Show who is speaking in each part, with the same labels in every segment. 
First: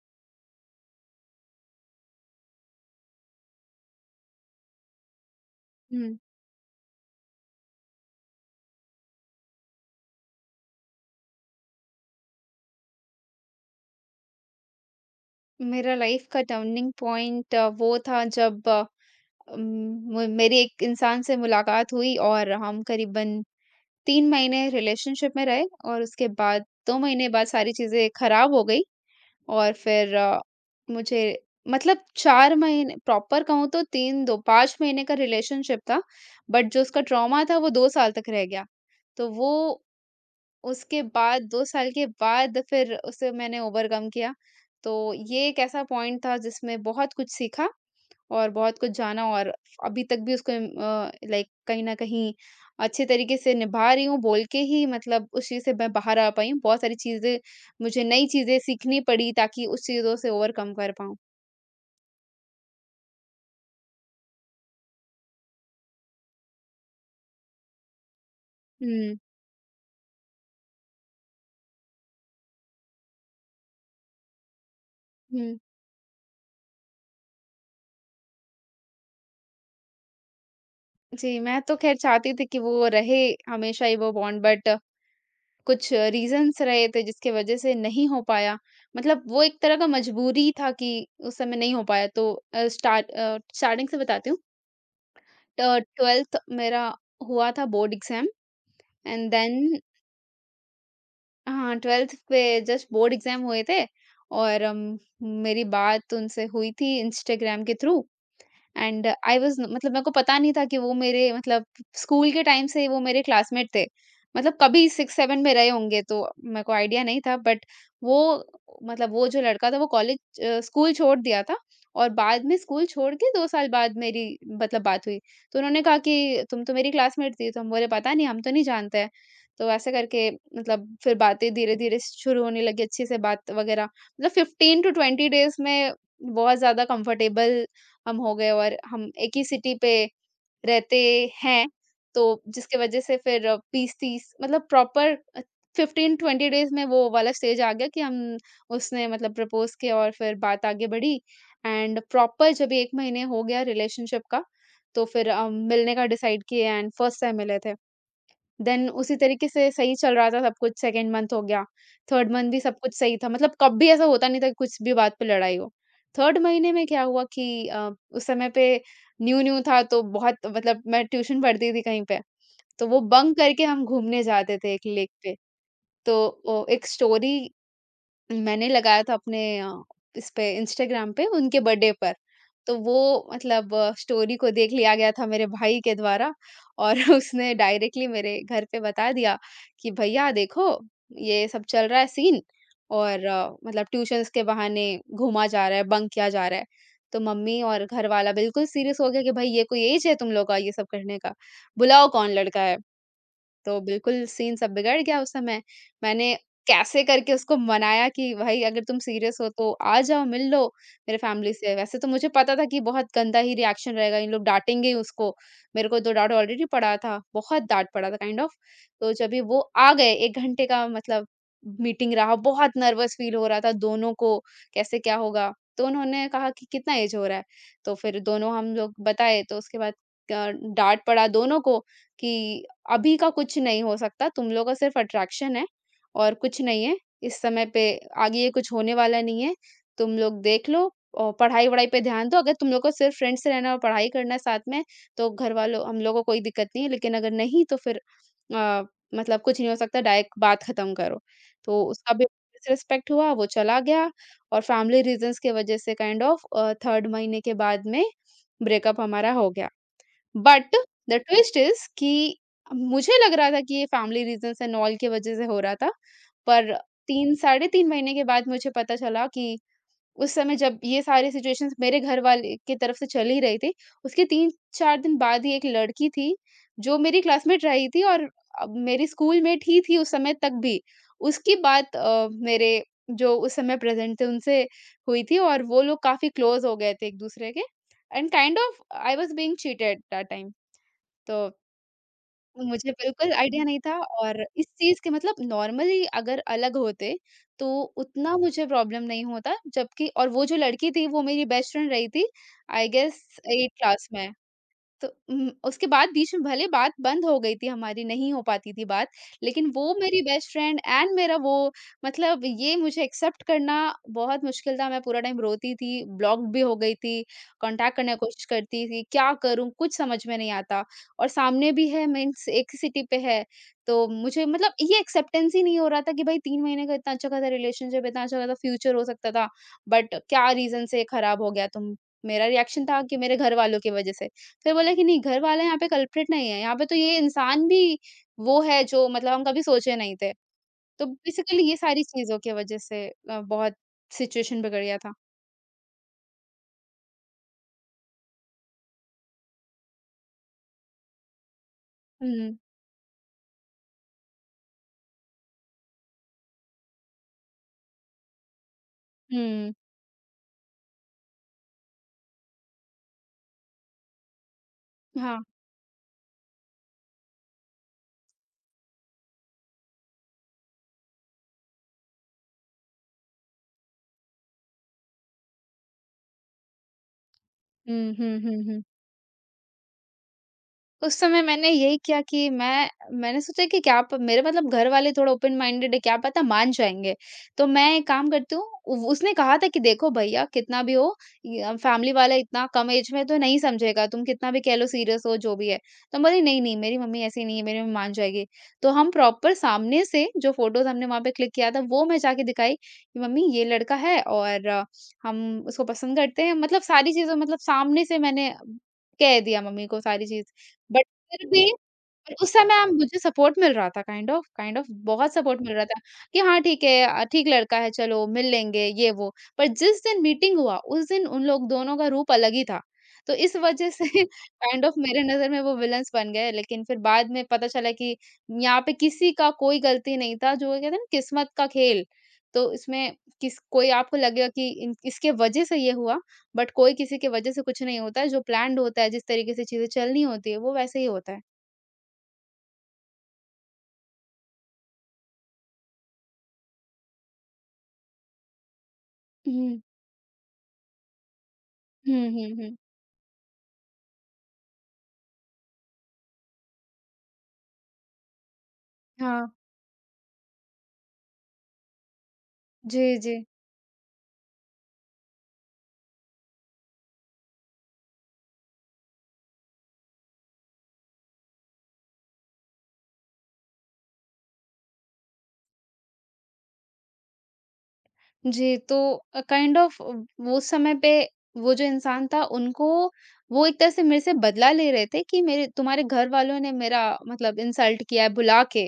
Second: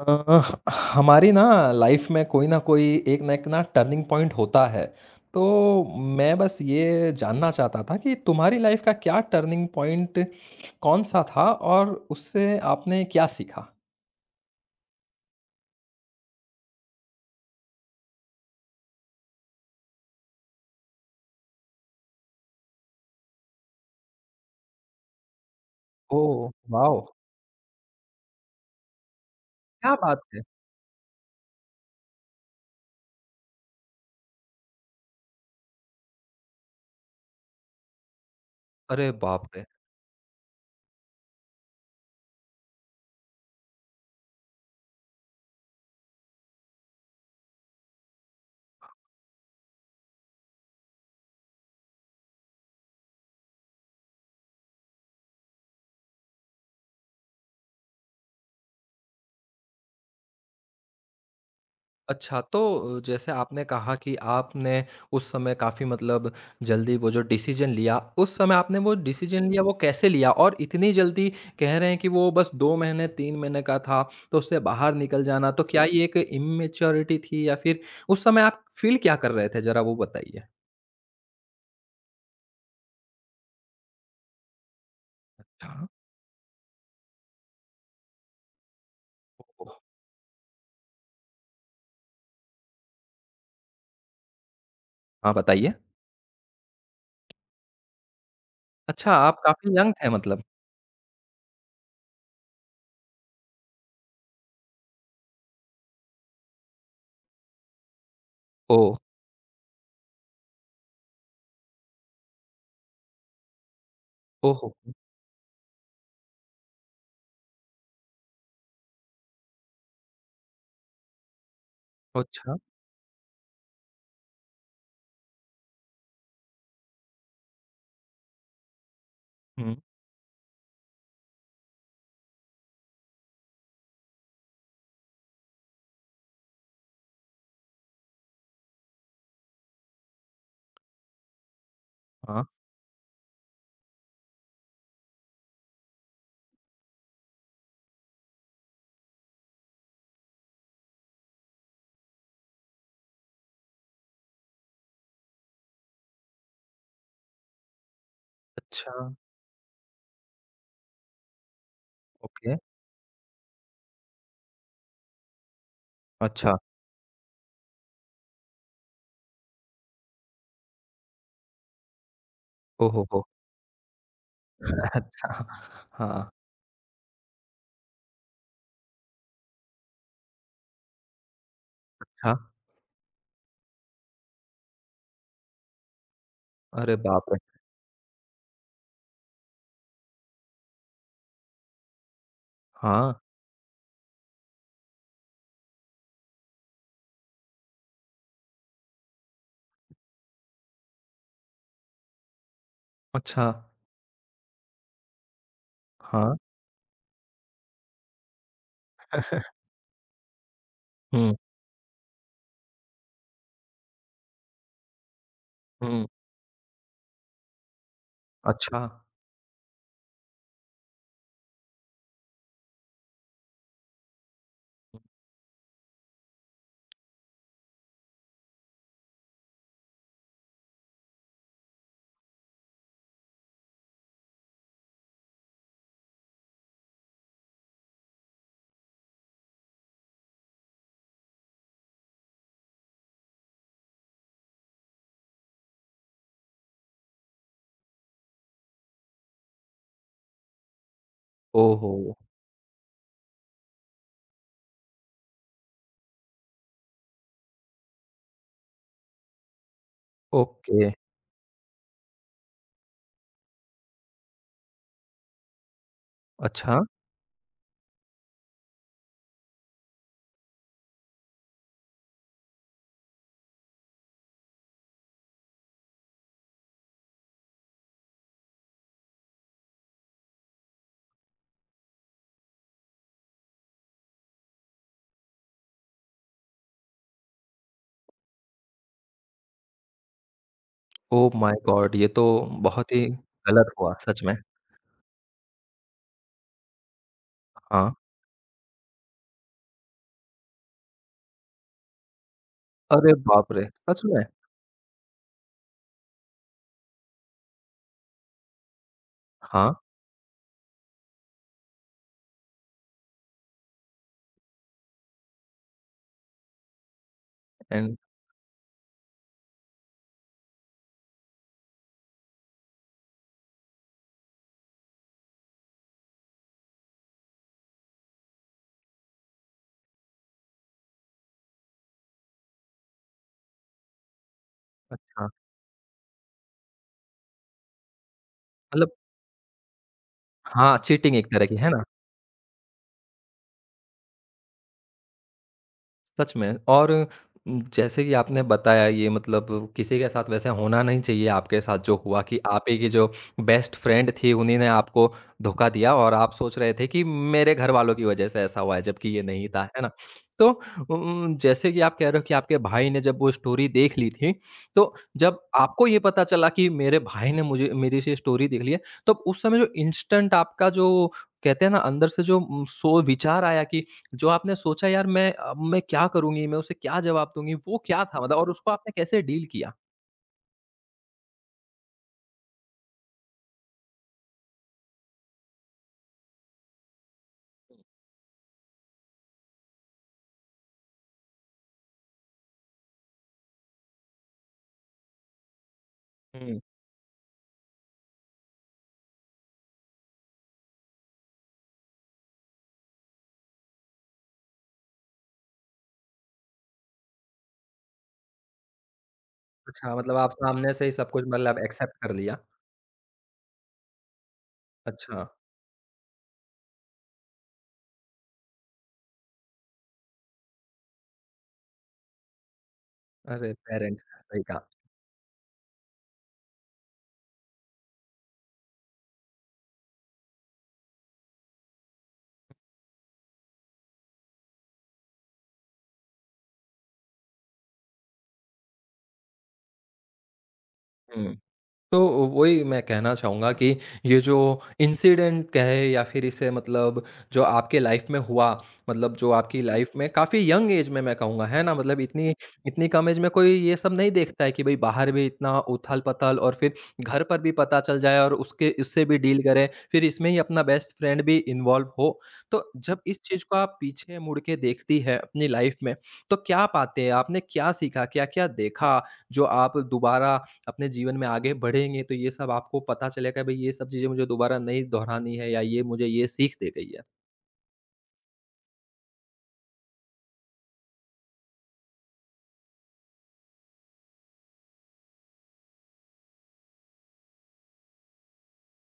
Speaker 1: अ, हमारी ना लाइफ में कोई ना कोई एक ना टर्निंग पॉइंट होता है। तो
Speaker 2: हुँ।
Speaker 1: मैं बस ये जानना चाहता था कि तुम्हारी लाइफ का क्या टर्निंग पॉइंट कौन-सा था और उससे आपने क्या सीखा?
Speaker 2: मेरा लाइफ़ का टर्निंग पॉइंट वो था जब मेरी एक इंसान से मुलाकात हुई और हम करीबन 3 महीने रिलेशनशिप में रहे और उसके
Speaker 1: ओह!
Speaker 2: बाद 2
Speaker 1: वाओ!
Speaker 2: महीने बाद सारी चीज़ें खराब हो गई। और
Speaker 1: क्या
Speaker 2: फिर
Speaker 1: बात है!
Speaker 2: मुझे मतलब 4 महीने प्रॉपर कहूँ तो 3 दो 5 महीने का रिलेशनशिप था, बट जो उसका ट्रॉमा था वो 2 साल तक रह गया।
Speaker 1: अरे
Speaker 2: तो
Speaker 1: बाप
Speaker 2: वो
Speaker 1: रे!
Speaker 2: उसके बाद 2 साल के बाद फिर उसे मैंने ओवरकम किया। तो ये एक ऐसा पॉइंट था जिसमें बहुत कुछ सीखा और बहुत कुछ जाना, और अभी तक भी उसको लाइक कहीं न कहीं अच्छे तरीके से निभा रही हूँ बोल के ही मतलब उस चीज़ से मैं बाहर आ पाई हूँ। बहुत सारी चीज़ें, मुझे नई चीज़ें सीखनी पड़ी ताकि उस चीज़ों से ओवरकम कर पाऊँ।
Speaker 1: अच्छा, तो जैसे आपने कहा कि आपने उस समय काफ़ी मतलब जल्दी वो जो डिसीज़न लिया, उस समय आपने वो
Speaker 2: हुँ,
Speaker 1: डिसीज़न लिया वो कैसे लिया? और इतनी जल्दी कह रहे हैं कि वो बस 2 महीने, 3 महीने का था, तो उससे बाहर निकल जाना,
Speaker 2: हुँ।
Speaker 1: तो क्या ये एक इमैच्योरिटी थी या फिर उस समय आप फ़ील क्या कर रहे थे? ज़रा वो बताइए?
Speaker 2: जी, मैं तो ख़ैर चाहती थी कि वो रहे हमेशा ही वो बॉन्ड, बट
Speaker 1: अच्छा।
Speaker 2: कुछ रीजंस रहे थे जिसकी वजह से नहीं हो पाया। मतलब वो एक
Speaker 1: ओह!
Speaker 2: तरह का मजबूरी था कि उस समय नहीं हो पाया। तो स्टार्टिंग से बताती हूँ।
Speaker 1: हाँ, बताइए।
Speaker 2: 12th मेरा हुआ था बोर्ड एग्ज़ाम,
Speaker 1: अच्छा,
Speaker 2: एंड
Speaker 1: आप काफ़ी
Speaker 2: देन
Speaker 1: यंग थे मतलब?
Speaker 2: हाँ, 12th पे जस्ट बोर्ड एग्ज़ाम हुए थे, और मेरी बात उनसे हुई थी इंस्टाग्राम के through.
Speaker 1: Oh!
Speaker 2: And I was मतलब मेरे को पता नहीं था कि वो मेरे मतलब स्कूल के टाइम से वो मेरे क्लासमेट थे। मतलब
Speaker 1: ओहो!
Speaker 2: कभी 6-7 में रहे होंगे तो मेरे को आइडिया नहीं था, बट वो मतलब वो जो लड़का था वो स्कूल छोड़ दिया था, और बाद
Speaker 1: अच्छा।
Speaker 2: में स्कूल छोड़ के 2 साल बाद मेरी मतलब बात हुई। तो उन्होंने कहा कि तुम तो मेरी क्लासमेट थी। तो हम बोले पता नहीं, हम तो नहीं जानते हैं। तो
Speaker 1: हुँ।
Speaker 2: ऐसे करके मतलब फिर बातें धीरे-धीरे शुरू होने लगी, अच्छे से बात वगैरह। मतलब 15 टू 20 डेज़ में बहुत ज़्यादा कंफर्टेबल हम हो गए, और हम एक ही सिटी पे रहते हैं, तो
Speaker 1: हाँ।
Speaker 2: जिसकी वज़ह से फिर 20-30 मतलब प्रॉपर 15-20 डेज़ में वो वाला स्टेज आ गया कि हम, उसने मतलब प्रपोज़ किया, और फिर बात आगे बढ़ी। एंड प्रॉपर जब 1 महीने हो गया रिलेशनशिप का, तो फिर हम मिलने का डिसाइड किए एंड फर्स्ट टाइम मिले थे। देन
Speaker 1: अच्छा।
Speaker 2: उसी तरीके से सही चल रहा था सब कुछ, सेकंड मंथ हो गया, थर्ड मंथ
Speaker 1: ओके।
Speaker 2: भी सब कुछ सही था, मतलब कभी ऐसा होता नहीं था कि कुछ भी बात पे लड़ाई हो। थर्ड
Speaker 1: अच्छा।
Speaker 2: महीने में क्या हुआ कि उस समय पे न्यू-न्यू था तो बहुत मतलब मैं ट्यूशन पढ़ती थी कहीं पे, तो वो
Speaker 1: ओहो हो!
Speaker 2: बंक करके हम घूमने जाते थे एक लेक पे।
Speaker 1: अच्छा।
Speaker 2: तो
Speaker 1: हाँ।
Speaker 2: ओ एक स्टोरी मैंने लगाया था इस पे, इंस्टाग्राम पे उनके बर्थडे पर।
Speaker 1: हाँ।
Speaker 2: तो वो मतलब स्टोरी को देख लिया गया था मेरे भाई के द्वारा,
Speaker 1: अरे
Speaker 2: और
Speaker 1: बाप रे!
Speaker 2: उसने डायरेक्टली मेरे घर पे बता दिया कि भैया देखो ये सब चल रहा है सीन,
Speaker 1: हाँ।
Speaker 2: और मतलब ट्यूशंस के बहाने घूमा जा रहा है, बंक किया जा रहा है। तो मम्मी और घर वाला बिल्कुल सीरियस हो गया कि भाई ये कोई ऐज है तुम लोग का ये सब करने का? बुलाओ कौन लड़का है?
Speaker 1: अच्छा।
Speaker 2: तो बिल्कुल सीन सब बिगड़ गया उस समय। मैंने
Speaker 1: हाँ।
Speaker 2: कैसे करके उसको मनाया कि भाई अगर तुम सीरियस हो तो आ जाओ, मिल लो मेरे
Speaker 1: हुँ।
Speaker 2: फैमिली से। वैसे तो मुझे पता था कि बहुत गंदा ही रिएक्शन रहेगा, इन लोग डाँटेंगे ही उसको। मेरे को
Speaker 1: हुँ।
Speaker 2: तो डाँट ऑलरेडी पड़ा था, बहुत डाँट पड़ा था काइंड ऑफ।
Speaker 1: अच्छा।
Speaker 2: तो जब ये वो आ गए, 1 घंटे का मतलब मीटिंग रहा, बहुत नर्वस फ़ील हो रहा था दोनों को, कैसे क्या होगा? तो उन्होंने कहा कि कितना ऐज हो रहा है? तो फिर दोनों हम लोग बताए, तो उसके बाद अ, डाँट पड़ा दोनों को कि अभी का कुछ नहीं हो सकता, तुम लोग का सिर्फ़ अट्रैक्शन है और कुछ नहीं है। इस समय पे आगे ये कुछ होने वाला नहीं है, तुम लोग देख लो और पढ़ाई-वढ़ाई पे ध्यान दो। अगर तुम लोग को सिर्फ़ फ्रेंड्स से रहना है और पढ़ाई करना है साथ में, तो घर वालों हम लोगों को कोई दिक्कत नहीं है, लेकिन अगर नहीं तो फिर अ, मतलब कुछ नहीं हो सकता, डायरेक्ट बात ख़त्म करो। तो
Speaker 1: ओहो!
Speaker 2: उसका भी डिसरिस्पेक्ट हुआ, वो चला गया, और फैमिली रीज़न्स की वज़ह से काइंड ऑफ़ 3rd महीने के बाद में ब्रेकअप हमारा हो गया। But
Speaker 1: okay.
Speaker 2: The twist is कि मुझे लग रहा था कि ये फैमिली रीज़न्स एंड ऑल की वज़ह से हो रहा था। पर
Speaker 1: अच्छा।
Speaker 2: 3 साढ़े 3 महीने के बाद मुझे पता चला कि उस समय जब ये सारी सिचुएशंस मेरे घर वाले की तरफ से चल ही रही थी, उसके 3-4 दिन बाद ही एक लड़की थी, जो मेरी क्लासमेट रही थी और मेरी स्कूलमेट ही थी उस समय तक भी। उसकी बात मेरे जो उस समय प्रेज़ेंट थे उनसे हुई थी, और वो लोग काफ़ी क्लोज़ हो गए थे एक-दूसरे के, and kind of I was being cheated that time.
Speaker 1: Oh
Speaker 2: तो
Speaker 1: माय गॉड! ये तो
Speaker 2: मुझे
Speaker 1: बहुत ही
Speaker 2: बिल्कुल आइडिया
Speaker 1: गलत
Speaker 2: नहीं
Speaker 1: हुआ
Speaker 2: था,
Speaker 1: सच में।
Speaker 2: और इस चीज़ के मतलब नॉर्मली अगर अलग होते, तो
Speaker 1: हाँ।
Speaker 2: उतना मुझे प्रॉब्लम नहीं होता, जबकि और वो जो लड़की थी, वो मेरी बेस्ट फ्रेंड रही थी, आई
Speaker 1: अरे
Speaker 2: गेस
Speaker 1: बाप रे!
Speaker 2: 8
Speaker 1: सच
Speaker 2: क्लास
Speaker 1: में?
Speaker 2: में। तो उसके बाद बीच में भले बात बंद हो गई थी हमारी, नहीं हो पाती थी बात, लेकिन
Speaker 1: हाँ।
Speaker 2: वो मेरी बेस्ट फ्रेंड एंड मेरा वो, मतलब ये मुझे एक्सेप्ट करना बहुत मुश्किल था। मैं पूरा टाइम रोती थी, ब्लॉक भी हो गई थी,
Speaker 1: एंड
Speaker 2: कॉन्टैक्ट करने की कोशिश करती थी, क्या करूँ कुछ समझ में नहीं आता। और सामने भी है मीन्स एक ही सिटी पे है, तो मुझे मतलब ये एक्सेप्टेंस ही नहीं हो रहा था कि भाई 3 महीने का इतना अच्छा खासा रिलेशनशिप, इतना अच्छा खासा फ्यूचर हो सकता था, बट क्या रीज़न से खराब हो गया तुम, मेरा रिएक्शन था कि मेरे घर वालों की वजह से। फिर बोला कि नहीं,
Speaker 1: हाँ।
Speaker 2: घर वाला यहाँ पे कल्प्रिट नहीं है, यहाँ पे तो ये इंसान भी वो है
Speaker 1: मतलब
Speaker 2: जो मतलब हम कभी सोचे नहीं थे।
Speaker 1: हाँ,
Speaker 2: तो
Speaker 1: चीटिंग एक तरह की,
Speaker 2: बेसिकली
Speaker 1: है
Speaker 2: ये
Speaker 1: ना?
Speaker 2: सारी चीज़ों की वजह से बहुत सिचुएशन बिगड़ गया था।
Speaker 1: सच में। और जैसे कि आपने बताया ये मतलब किसी के साथ वैसे होना नहीं चाहिए, आपके साथ जो हुआ कि
Speaker 2: हुँ,
Speaker 1: आप ही की जो बेस्ट फ्रेंड थी उन्हीं ने आपको धोखा दिया और आप सोच रहे थे कि मेरे घरवालों की वजह से ऐसा हुआ है, जबकि ये नहीं था,
Speaker 2: हुँ।
Speaker 1: है ना? तो जैसे कि आप कह रहे हो कि आपके भाई ने जब वो स्टोरी देख ली थी, तो
Speaker 2: हाँ।
Speaker 1: जब आपको ये पता चला कि मेरे भाई ने मुझे मेरी से स्टोरी देख ली है, तब उस समय जो इंस्टेंट आपका जो कहते हैं ना अंदर से जो सोच विचार आया कि जो आपने सोचा यार, मैं अब मैं क्या करूँगी, मैं उसे क्या जवाब दूँगी, वो क्या
Speaker 2: हुँ,
Speaker 1: था मतलब
Speaker 2: हुँ,
Speaker 1: और
Speaker 2: हुँ,
Speaker 1: उसको
Speaker 2: हुँ।
Speaker 1: आपने कैसे डील किया?
Speaker 2: उस समय मैंने यही किया कि मैंने सोचा कि क्या प मेरे मतलब घर वाले थोड़ा ओपन माइंडेड है, क्या पता मान जाएँगे। तो मैं एक काम करती हूँ, उ उसने कहा था कि देखो भैया कितना भी हो य फैमिली वाला इतना कम एज में तो नहीं समझेगा, तुम कितना भी कह लो सीरियस हो जो भी है। तो बोली
Speaker 1: हुँ।
Speaker 2: नहीं, नहीं मेरी मम्मी ऐसी नहीं है, मेरी मम्मी मान जाएगी। तो हम प्रॉपर सामने से जो फ़ोटोज़ हमने वहाँ पे क्लिक किया था, वो मैं जाके दिखाई कि मम्मी ये लड़का है और हम उसको पसंद करते हैं। मतलब सारी चीज़ें, मतलब सामने से मैंने कह दिया मम्मी
Speaker 1: अच्छा,
Speaker 2: को
Speaker 1: मतलब
Speaker 2: सारी
Speaker 1: आप
Speaker 2: चीज़।
Speaker 1: सामने से ही
Speaker 2: But
Speaker 1: सब कुछ
Speaker 2: still,
Speaker 1: मतलब
Speaker 2: be.
Speaker 1: एक्सेप्ट कर
Speaker 2: और
Speaker 1: लिया।
Speaker 2: उस समय हम मुझे सपोर्ट मिल रहा था, काइंड ऑफ
Speaker 1: अच्छा।
Speaker 2: बहुत सपोर्ट मिल रहा था कि हाँ ठीक है, ठीक लड़का है, चलो मिल लेंगे ये वो। पर जिस दिन मीटिंग हुआ उस दिन उन लोग दोनों का रूप अलग ही था, तो
Speaker 1: अरे!
Speaker 2: इस वजह
Speaker 1: पेरेंट्स
Speaker 2: से
Speaker 1: सही कहा।
Speaker 2: काइंड ऑफ मेरे नजर में वो विलन्स बन गए, लेकिन फिर बाद में पता चला कि यहाँ पे किसी का कोई गलती नहीं था, जो कहते हैं ना किस्मत का खेल। तो इसमें किस कोई आपको लगेगा कि इसके वजह से ये हुआ, बट कोई किसी के वजह से कुछ नहीं होता है, जो प्लान्ड होता है जिस तरीके से चीजें चलनी होती है वो वैसे ही
Speaker 1: हुँ।
Speaker 2: होता
Speaker 1: तो वही मैं कहना चाहूँगा कि ये जो इंसिडेंट कहे या फिर इसे मतलब जो आपके लाइफ में हुआ, मतलब जो आपकी
Speaker 2: है।
Speaker 1: लाइफ में काफ़ी यंग एज में मैं कहूँगा, है ना, मतलब इतनी
Speaker 2: हुँ, हुँ, हुँ।
Speaker 1: इतनी कम एज में कोई ये सब नहीं देखता है कि भाई बाहर भी इतना उथल पथल और फिर घर पर भी पता चल जाए और उसके उससे भी डील
Speaker 2: हाँ।
Speaker 1: करें, फिर इसमें ही अपना बेस्ट फ्रेंड भी इन्वॉल्व हो। तो जब
Speaker 2: जी,
Speaker 1: इस
Speaker 2: जी।
Speaker 1: चीज़ को आप पीछे मुड़ के देखती है अपनी लाइफ में, तो क्या पाते हैं आपने क्या सीखा, क्या क्या देखा जो आप दोबारा अपने जीवन में आगे बढ़ेंगे तो ये सब आपको पता चलेगा, भई ये सब चीज़ें मुझे दोबारा नहीं दोहरानी है या ये मुझे ये सीख दे गई है।
Speaker 2: जी, तो काइंड ऑफ वो समय पे वो जो इंसान था उनको, वो एक तरह से मेरे से बदला ले रहे थे कि मेरे तुम्हारे घर वालों ने मेरा मतलब इंसल्ट किया है, बुला के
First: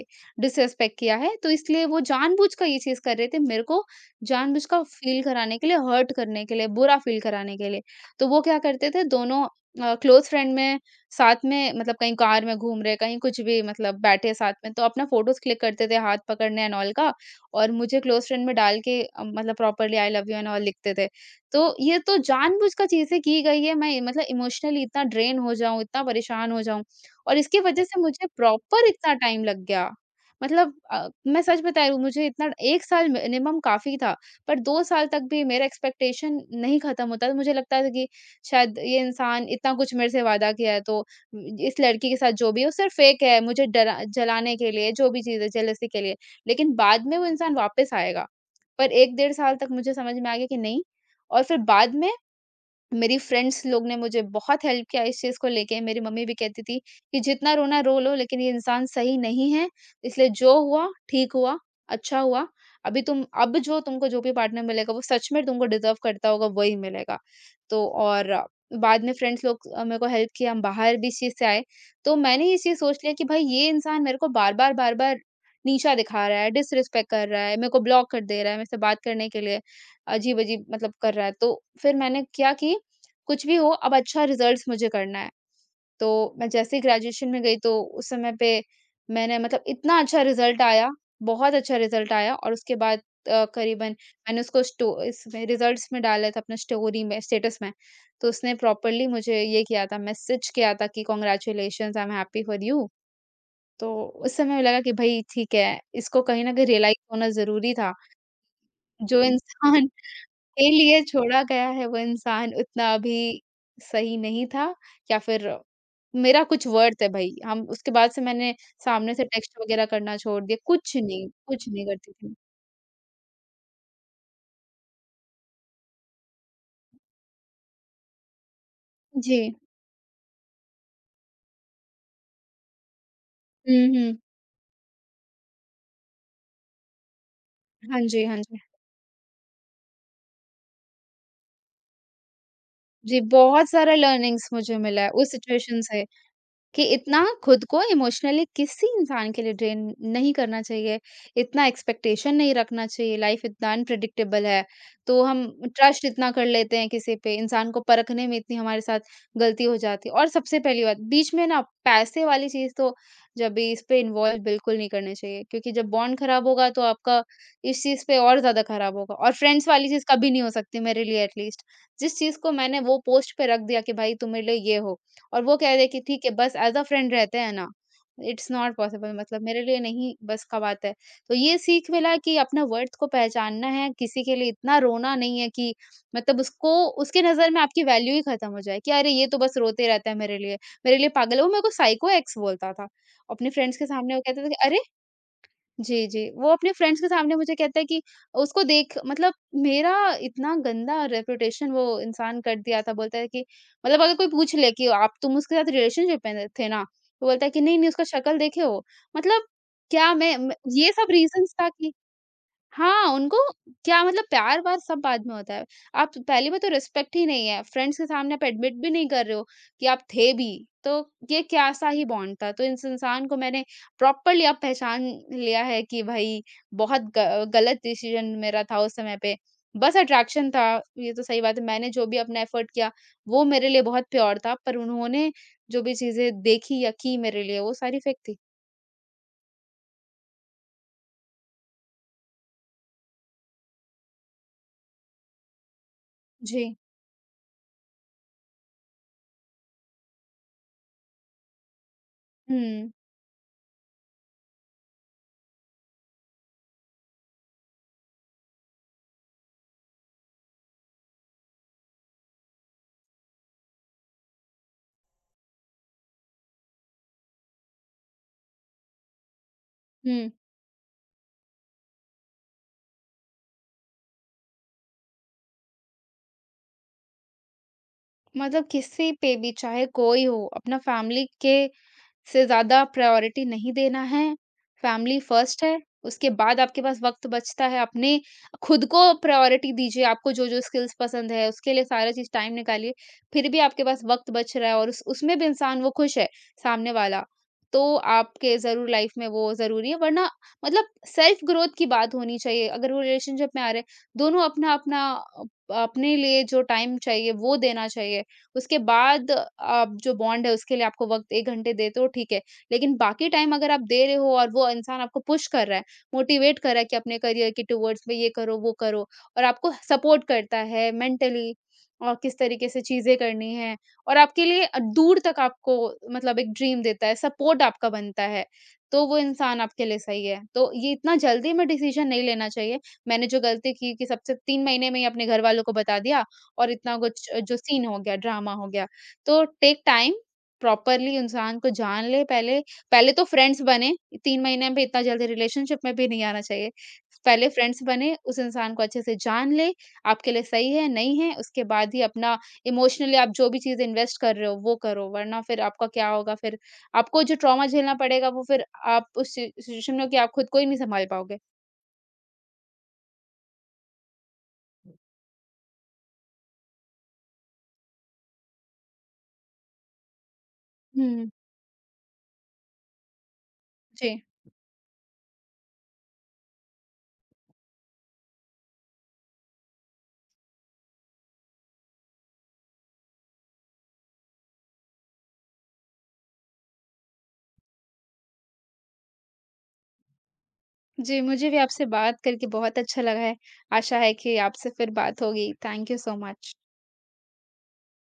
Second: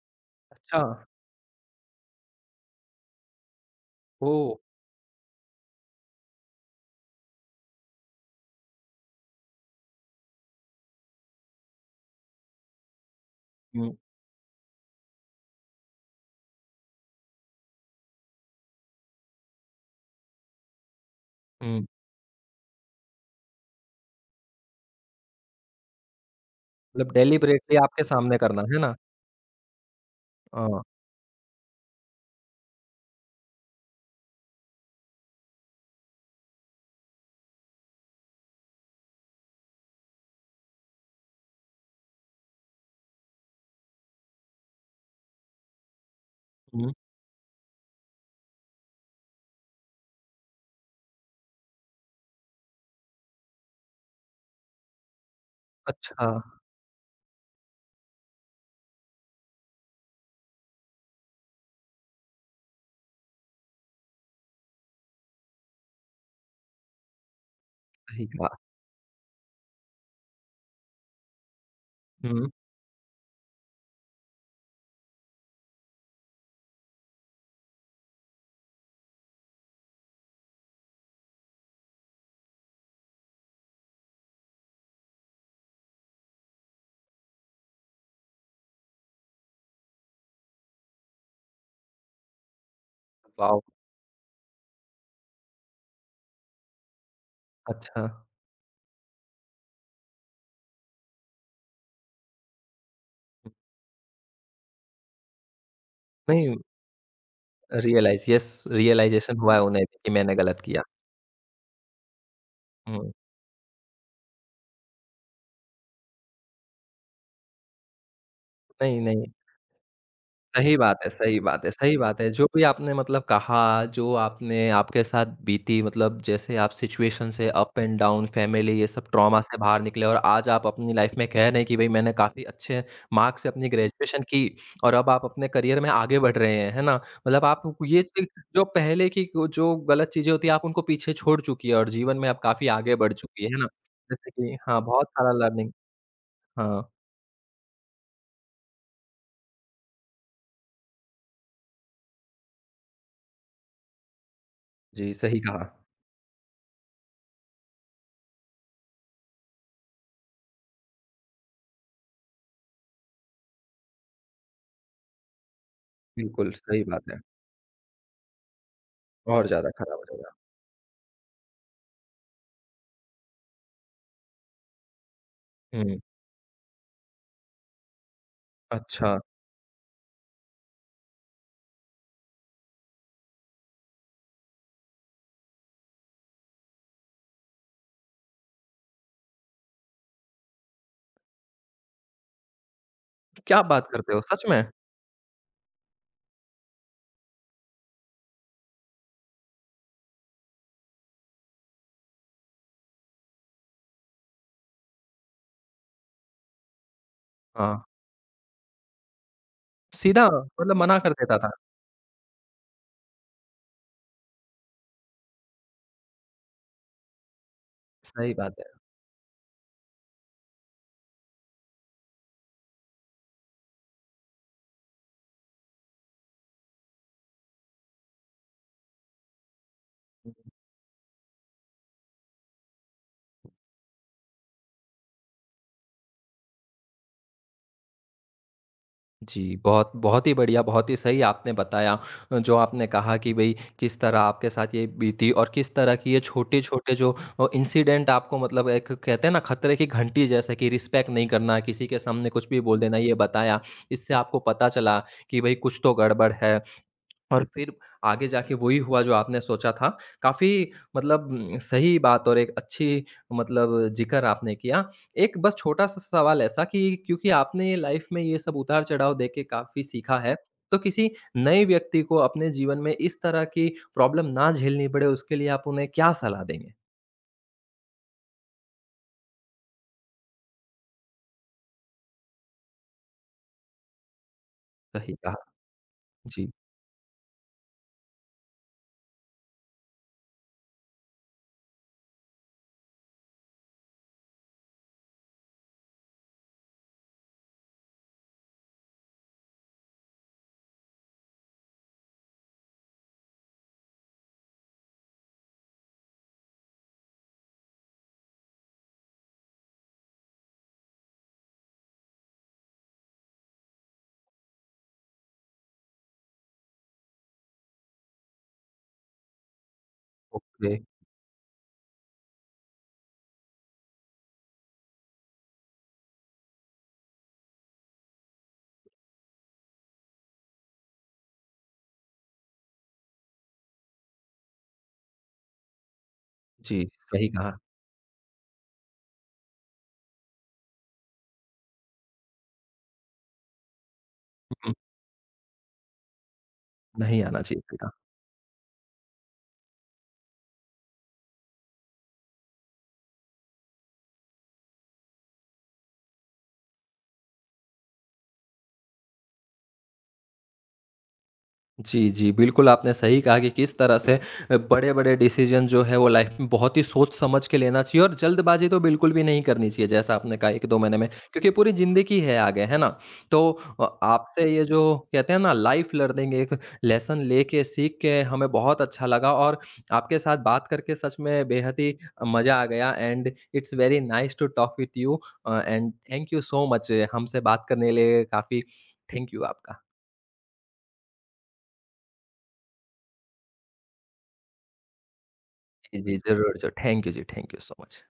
Speaker 1: अच्छा।
Speaker 2: डिसरिस्पेक्ट किया है, तो इसलिए वो जानबूझ कर ये चीज़ कर रहे थे मेरे को,
Speaker 1: ओह!
Speaker 2: जानबूझ कर फ़ील कराने के लिए, हर्ट करने के लिए, बुरा फ़ील कराने के लिए। तो वो क्या करते थे दोनों क्लोज़ फ्रेंड में साथ में, मतलब कहीं कार में घूम रहे, कहीं कुछ भी
Speaker 1: हुँ।
Speaker 2: मतलब बैठे साथ में, तो अपना फ़ोटोज़ क्लिक करते थे हाथ पकड़ने एंड ऑल का, और मुझे क्लोज़ फ्रेंड में डाल के मतलब properly I love you and all लिखते थे। तो
Speaker 1: हुँ।
Speaker 2: ये तो जानबूझ कर चीज़ें की गई है, मैं मतलब इमोशनली इतना ड्रेन हो जाऊँ, इतना परेशान हो जाऊँ,
Speaker 1: मतलब
Speaker 2: और इसकी
Speaker 1: डेलिबरेटली
Speaker 2: वज़ह से
Speaker 1: आपके
Speaker 2: मुझे
Speaker 1: सामने करना, है
Speaker 2: प्रॉपर
Speaker 1: ना?
Speaker 2: इतना टाइम लग गया।
Speaker 1: अ,
Speaker 2: मतलब मैं सच बता रही हूँ, मुझे इतना 1 साल मिनिमम काफ़ी था, पर 2 साल तक भी मेरा एक्सपेक्टेशन नहीं ख़त्म होता था। मुझे लगता था कि शायद ये इंसान इतना कुछ मेरे से वादा किया है, तो इस लड़की के साथ जो भी है वो सिर्फ़ फ़ेक है, मुझे डरा जलाने के लिए, जो भी चीज़ है जेलसी के लिए। लेकिन
Speaker 1: हुँ।
Speaker 2: बाद में वो इंसान वापस आएगा। पर 1 डेढ़ साल तक मुझे समझ में आ गया कि नहीं और फिर बाद में मेरी फ्रेंड्स लोग ने मुझे बहुत हेल्प किया इस चीज़ को लेके, मेरी मम्मी
Speaker 1: अच्छा।
Speaker 2: भी कहती थी कि जितना रोना रो लो लेकिन ये इंसान सही नहीं है, इसलिए जो हुआ ठीक हुआ, अच्छा हुआ। अभी तुम अब जो तुमको जो भी पार्टनर मिलेगा वो सच में तुमको डिज़र्व करता होगा वही मिलेगा। तो
Speaker 1: सही
Speaker 2: और
Speaker 1: कहा।
Speaker 2: बाद में फ्रेंड्स लोग मेरे को हेल्प किया, हम बाहर भी इस चीज़ से आए। तो
Speaker 1: हुँ।
Speaker 2: मैंने ये चीज़ सोच लिया कि भाई ये इंसान मेरे को बार-बार, बार-बार नीचा दिखा रहा है, डिसरिस्पेक्ट कर रहा है, मेरे को ब्लॉक कर दे रहा है, मेरे से बात करने के लिए अजीब-अजीब मतलब कर रहा है। तो फिर मैंने क्या कि कुछ भी हो अब अच्छा रिजल्ट्स मुझे करना है। तो मैं जैसे ही ग्रेजुएशन में गई तो उस समय पे मैंने मतलब इतना अच्छा रिजल्ट आया, बहुत अच्छा रिजल्ट आया और उसके बाद
Speaker 1: वॉव!
Speaker 2: करीबन मैंने उसको स्टो इसमें रिजल्ट्स में डाला था अपना स्टोरी में स्टेटस में।
Speaker 1: अच्छा।
Speaker 2: तो उसने प्रॉपर्ली मुझे ये किया था मैसेज किया था कि congratulations I am happy for you.
Speaker 1: हुँ।
Speaker 2: तो उस समय लगा कि भई ठीक है, इसको कहीं
Speaker 1: नहीं,
Speaker 2: न कहीं रियलाइज़ होना ज़रूरी था।
Speaker 1: रियलाइज़, यस,
Speaker 2: जो
Speaker 1: रियलाइज़ेशन हुआ है उन्हें
Speaker 2: इंसान
Speaker 1: कि मैंने गलत
Speaker 2: के
Speaker 1: किया।
Speaker 2: लिए छोड़ा गया है वो इंसान उतना
Speaker 1: हुँ।
Speaker 2: अभी सही नहीं था या फिर मेरा कुछ वर्थ है भई। हम उसके बाद से मैंने
Speaker 1: नहीं,
Speaker 2: सामने से
Speaker 1: नहीं।
Speaker 2: टेक्स्ट वगैरह करना छोड़ दिया,
Speaker 1: सही बात है, सही बात
Speaker 2: कुछ
Speaker 1: है,
Speaker 2: नहीं
Speaker 1: सही
Speaker 2: करती
Speaker 1: बात है।
Speaker 2: थी।
Speaker 1: जो भी आपने मतलब कहा, जो आपने आपके साथ बीती, मतलब जैसे आप सिचुएशन से अप एंड डाउन, फैमिली, ये सब
Speaker 2: जी।
Speaker 1: ट्रॉमा से बाहर निकले और आज आप अपनी लाइफ में कह रहे हैं कि भई मैंने काफ़ी अच्छे मार्क्स से अपनी
Speaker 2: हुँ, हुँ।
Speaker 1: ग्रेजुएशन की और अब आप अपने करियर में आगे बढ़ रहे हैं, है ना? मतलब आप
Speaker 2: हाँ
Speaker 1: ये
Speaker 2: जी,
Speaker 1: चीज़
Speaker 2: हाँ जी।
Speaker 1: जो पहले की को- जो गलत चीज़ें होती हैं आप उनको पीछे छोड़ चुकी है और जीवन में आप काफ़ी आगे बढ़
Speaker 2: जी,
Speaker 1: चुकी है ना?
Speaker 2: बहुत सारा
Speaker 1: जैसे
Speaker 2: लर्निंग्स
Speaker 1: कि
Speaker 2: मुझे
Speaker 1: हाँ,
Speaker 2: मिला
Speaker 1: बहुत
Speaker 2: है उस
Speaker 1: सारा लर्निंग।
Speaker 2: सिचुएशन से। कि
Speaker 1: हाँ।
Speaker 2: इतना खुद को इमोशनली किसी इंसान के लिए ड्रेन नहीं करना चाहिए, इतना एक्सपेक्टेशन नहीं रखना चाहिए, लाइफ इतना अनप्रेडिक्टेबल है।
Speaker 1: जी,
Speaker 2: तो
Speaker 1: सही
Speaker 2: हम
Speaker 1: कहा।
Speaker 2: ट्रस्ट इतना कर लेते हैं किसी पे, इंसान को परखने में इतनी हमारे साथ गलती हो जाती है। और सबसे पहली बात, बीच में ना पैसे वाली चीज़ तो जब भी इस पे इन्वॉल्व बिल्कुल नहीं करने चाहिए, क्योंकि जब बॉन्ड खराब
Speaker 1: बिल्कुल,
Speaker 2: होगा तो
Speaker 1: सही बात है।
Speaker 2: आपका इस चीज़ पे और ज़्यादा खराब होगा। और
Speaker 1: और
Speaker 2: फ्रेंड्स
Speaker 1: ज़्यादा
Speaker 2: वाली
Speaker 1: खराब हो
Speaker 2: चीज़
Speaker 1: जाएगा।
Speaker 2: कभी नहीं हो सकती मेरे लिए एटलीस्ट। जिस चीज़ को मैंने वो पोस्ट पे रख दिया कि भाई तुम्हारे लिए ये हो, और वो कह दे
Speaker 1: हुँ।
Speaker 2: कि ठीक है बस एज़ अ फ्रेंड रहते हैं ना, इट्स नॉट पॉसिबल
Speaker 1: अच्छा।
Speaker 2: मतलब मेरे लिए नहीं बस का बात है। तो ये सीख मिला कि अपना वर्थ को पहचानना है, किसी के लिए इतना रोना नहीं है कि मतलब उसको उसकी नज़र में आपकी वैल्यू ही खत्म हो जाए कि अरे ये तो बस रोते रहता है मेरे लिए पागल है। वो मेरे को साइको एक्स बोलता था। अपने
Speaker 1: क्या
Speaker 2: फ्रेंड्स के
Speaker 1: बात करते
Speaker 2: सामने
Speaker 1: हो?
Speaker 2: वो
Speaker 1: सच
Speaker 2: कहता था कि
Speaker 1: में?
Speaker 2: अरे जी, जी। वो अपने फ्रेंड्स के सामने मुझे कहता है कि उसको देख मतलब मेरा इतना गंदा रेपुटेशन वो इंसान कर दिया था। बोलता है कि मतलब अगर कोई पूछ ले कि आप तुम उसके साथ रिलेशनशिप में थे ना? तो बोलता है कि
Speaker 1: हाँ।
Speaker 2: नहीं, नहीं उसका शक्ल देखे हो। मतलब क्या
Speaker 1: सीधा
Speaker 2: मैं
Speaker 1: मतलब
Speaker 2: ये
Speaker 1: मना
Speaker 2: सब
Speaker 1: कर देता था।
Speaker 2: रीज़न्स था कि हाँ, उनको क्या मतलब प्यार-व्यार सब बाद में होता है। आप पहली बात तो रिस्पेक्ट ही नहीं है, फ्रेंड्स के
Speaker 1: सही
Speaker 2: सामने आप
Speaker 1: बात
Speaker 2: एडमिट
Speaker 1: है।
Speaker 2: भी नहीं कर रहे हो कि आप थे भी, तो ये क्या-सा ही बॉन्ड था। तो इस इंसान को मैंने प्रॉपर्ली अब पहचान लिया है कि भई बहुत ग गलत डिसीज़न मेरा था उस समय पे। बस
Speaker 1: हम्म।
Speaker 2: अट्रैक्शन था, ये तो सही बात है। मैंने जो भी अपना एफर्ट किया, वो मेरे लिए बहुत प्योर था, पर उन्होंने जो भी चीज़ें देखी या की मेरे लिए, वो सारी फ़ेक थी।
Speaker 1: जी, बहुत बहुत ही बढ़िया, बहुत ही सही आपने बताया। जो आपने कहा कि भई किस तरह आपके साथ ये बीती और किस तरह की ये
Speaker 2: जी।
Speaker 1: छोटे-छोटे जो इंसिडेंट आपको मतलब एक कहते हैं ना खतरे की घंटी, जैसे कि रिस्पेक्ट नहीं करना, किसी के सामने कुछ भी बोल
Speaker 2: हुँ,
Speaker 1: देना, ये बताया। इससे आपको पता चला कि भई कुछ तो गड़बड़ है। और फिर आगे जाके वही हुआ जो आपने सोचा था। काफ़ी मतलब सही बात और एक अच्छी मतलब ज़िक्र आपने किया। एक बस छोटा-सा सवाल ऐसा कि क्योंकि आपने लाइफ़ में ये सब उतार-चढ़ाव देख के काफ़ी सीखा
Speaker 2: हुँ।
Speaker 1: है, तो किसी नए व्यक्ति को अपने जीवन में इस तरह की प्रॉब्लम ना झेलनी पड़े, उसके लिए आप उन्हें क्या सलाह देंगे?
Speaker 2: मतलब किसी पे भी चाहे कोई हो अपना फैमिली के से ज़्यादा प्रायोरिटी नहीं देना है।
Speaker 1: सही
Speaker 2: फैमिली
Speaker 1: कहा।
Speaker 2: फर्स्ट है, उसके
Speaker 1: जी।
Speaker 2: बाद आपके पास वक़्त बचता है अपने खुद को प्रायोरिटी दीजिए, आपको जो-जो स्किल्स पसंद है उसके लिए सारा चीज़ टाइम निकालिए। फिर भी आपके पास वक़्त बच रहा है और उस उसमें भी इंसान वो खुश है, सामने वाला, तो आपके ज़रूर लाइफ़ में वो ज़रूरी है वरना मतलब सेल्फ ग्रोथ की बात होनी चाहिए। अगर वो रिलेशनशिप में आ रहे हैं, दोनों अपना-अपना अपने लिए जो टाइम चाहिए वो देना चाहिए। उसके बाद आप जो बॉन्ड है उसके लिए आपको वक़्त 1 घंटे देते हो ठीक है। लेकिन बाकी टाइम अगर आप दे रहे हो और वो इंसान आपको पुश कर रहा है, मोटिवेट कर रहा है कि अपने करियर के टुवर्ड्स में ये करो, वो करो और आपको सपोर्ट करता
Speaker 1: ओके।
Speaker 2: है मेंटली और किस तरीके से चीज़ें करनी है और आपके लिए दूर तक आपको मतलब एक ड्रीम देता है, सपोर्ट आपका बनता है, तो वो इंसान आपके लिए सही है। तो ये इतना जल्दी में डिसीज़न नहीं लेना चाहिए। मैंने जो गलती की कि सबसे 3 महीने में ही अपने घरवालों को बता दिया और
Speaker 1: जी,
Speaker 2: इतना
Speaker 1: सही
Speaker 2: कुछ
Speaker 1: कहा।
Speaker 2: जो
Speaker 1: हुँ।
Speaker 2: सीन हो गया, ड्रामा हो गया। तो टेक टाइम, प्रॉपरली इंसान को जान ले पहले। पहले तो फ्रेंड्स बने, 3 महीने
Speaker 1: हुँ।
Speaker 2: में इतना जल्दी रिलेशनशिप में भी नहीं आना चाहिए।
Speaker 1: नहीं आना
Speaker 2: पहले
Speaker 1: चाहिए
Speaker 2: फ्रेंड्स
Speaker 1: था।
Speaker 2: बने, उस इंसान को अच्छे से जान ले, आपके लिए सही है, नहीं है, उसके बाद ही अपना इमोशनली आप जो भी चीज़ इन्वेस्ट कर रहे हो, वो करो। वरना फिर आपका क्या होगा फिर आपको जो ट्रॉमा झेलना पड़ेगा, वो फिर आप उस सि सिचुएशन में हो कि आप खुद को ही नहीं सँभाल पाओगे।
Speaker 1: जी, जी। बिल्कुल, आपने सही कहा कि किस तरह से बड़े-बड़े डिसीज़न जो है वो लाइफ़ में बहुत ही सोच-समझ के लेना चाहिए और जल्दबाज़ी तो बिल्कुल भी नहीं करनी चाहिए, जैसा आपने कहा 1-2 महीने में,
Speaker 2: हुँ।
Speaker 1: क्योंकि पूरी ज़िंदगी है आगे, है ना? तो
Speaker 2: जी।
Speaker 1: आपसे ये जो कहते हैं ना लाइफ़ लर्निंग एक लेसन लेके, सीख के हमें बहुत अच्छा लगा और आपके साथ बात करके सच में बेहद ही मज़ा आ गया। And it's very nice to talk with you. And thank you so much हमसे बात करने के लिए। काफ़ी थैंक यू आपका।
Speaker 2: जी, मुझे भी आपसे बात करके बहुत अच्छा लगा है। आशा है कि आपसे फिर बात होगी। Thank you
Speaker 1: Yes,
Speaker 2: so much.
Speaker 1: definitely. Thank you so much.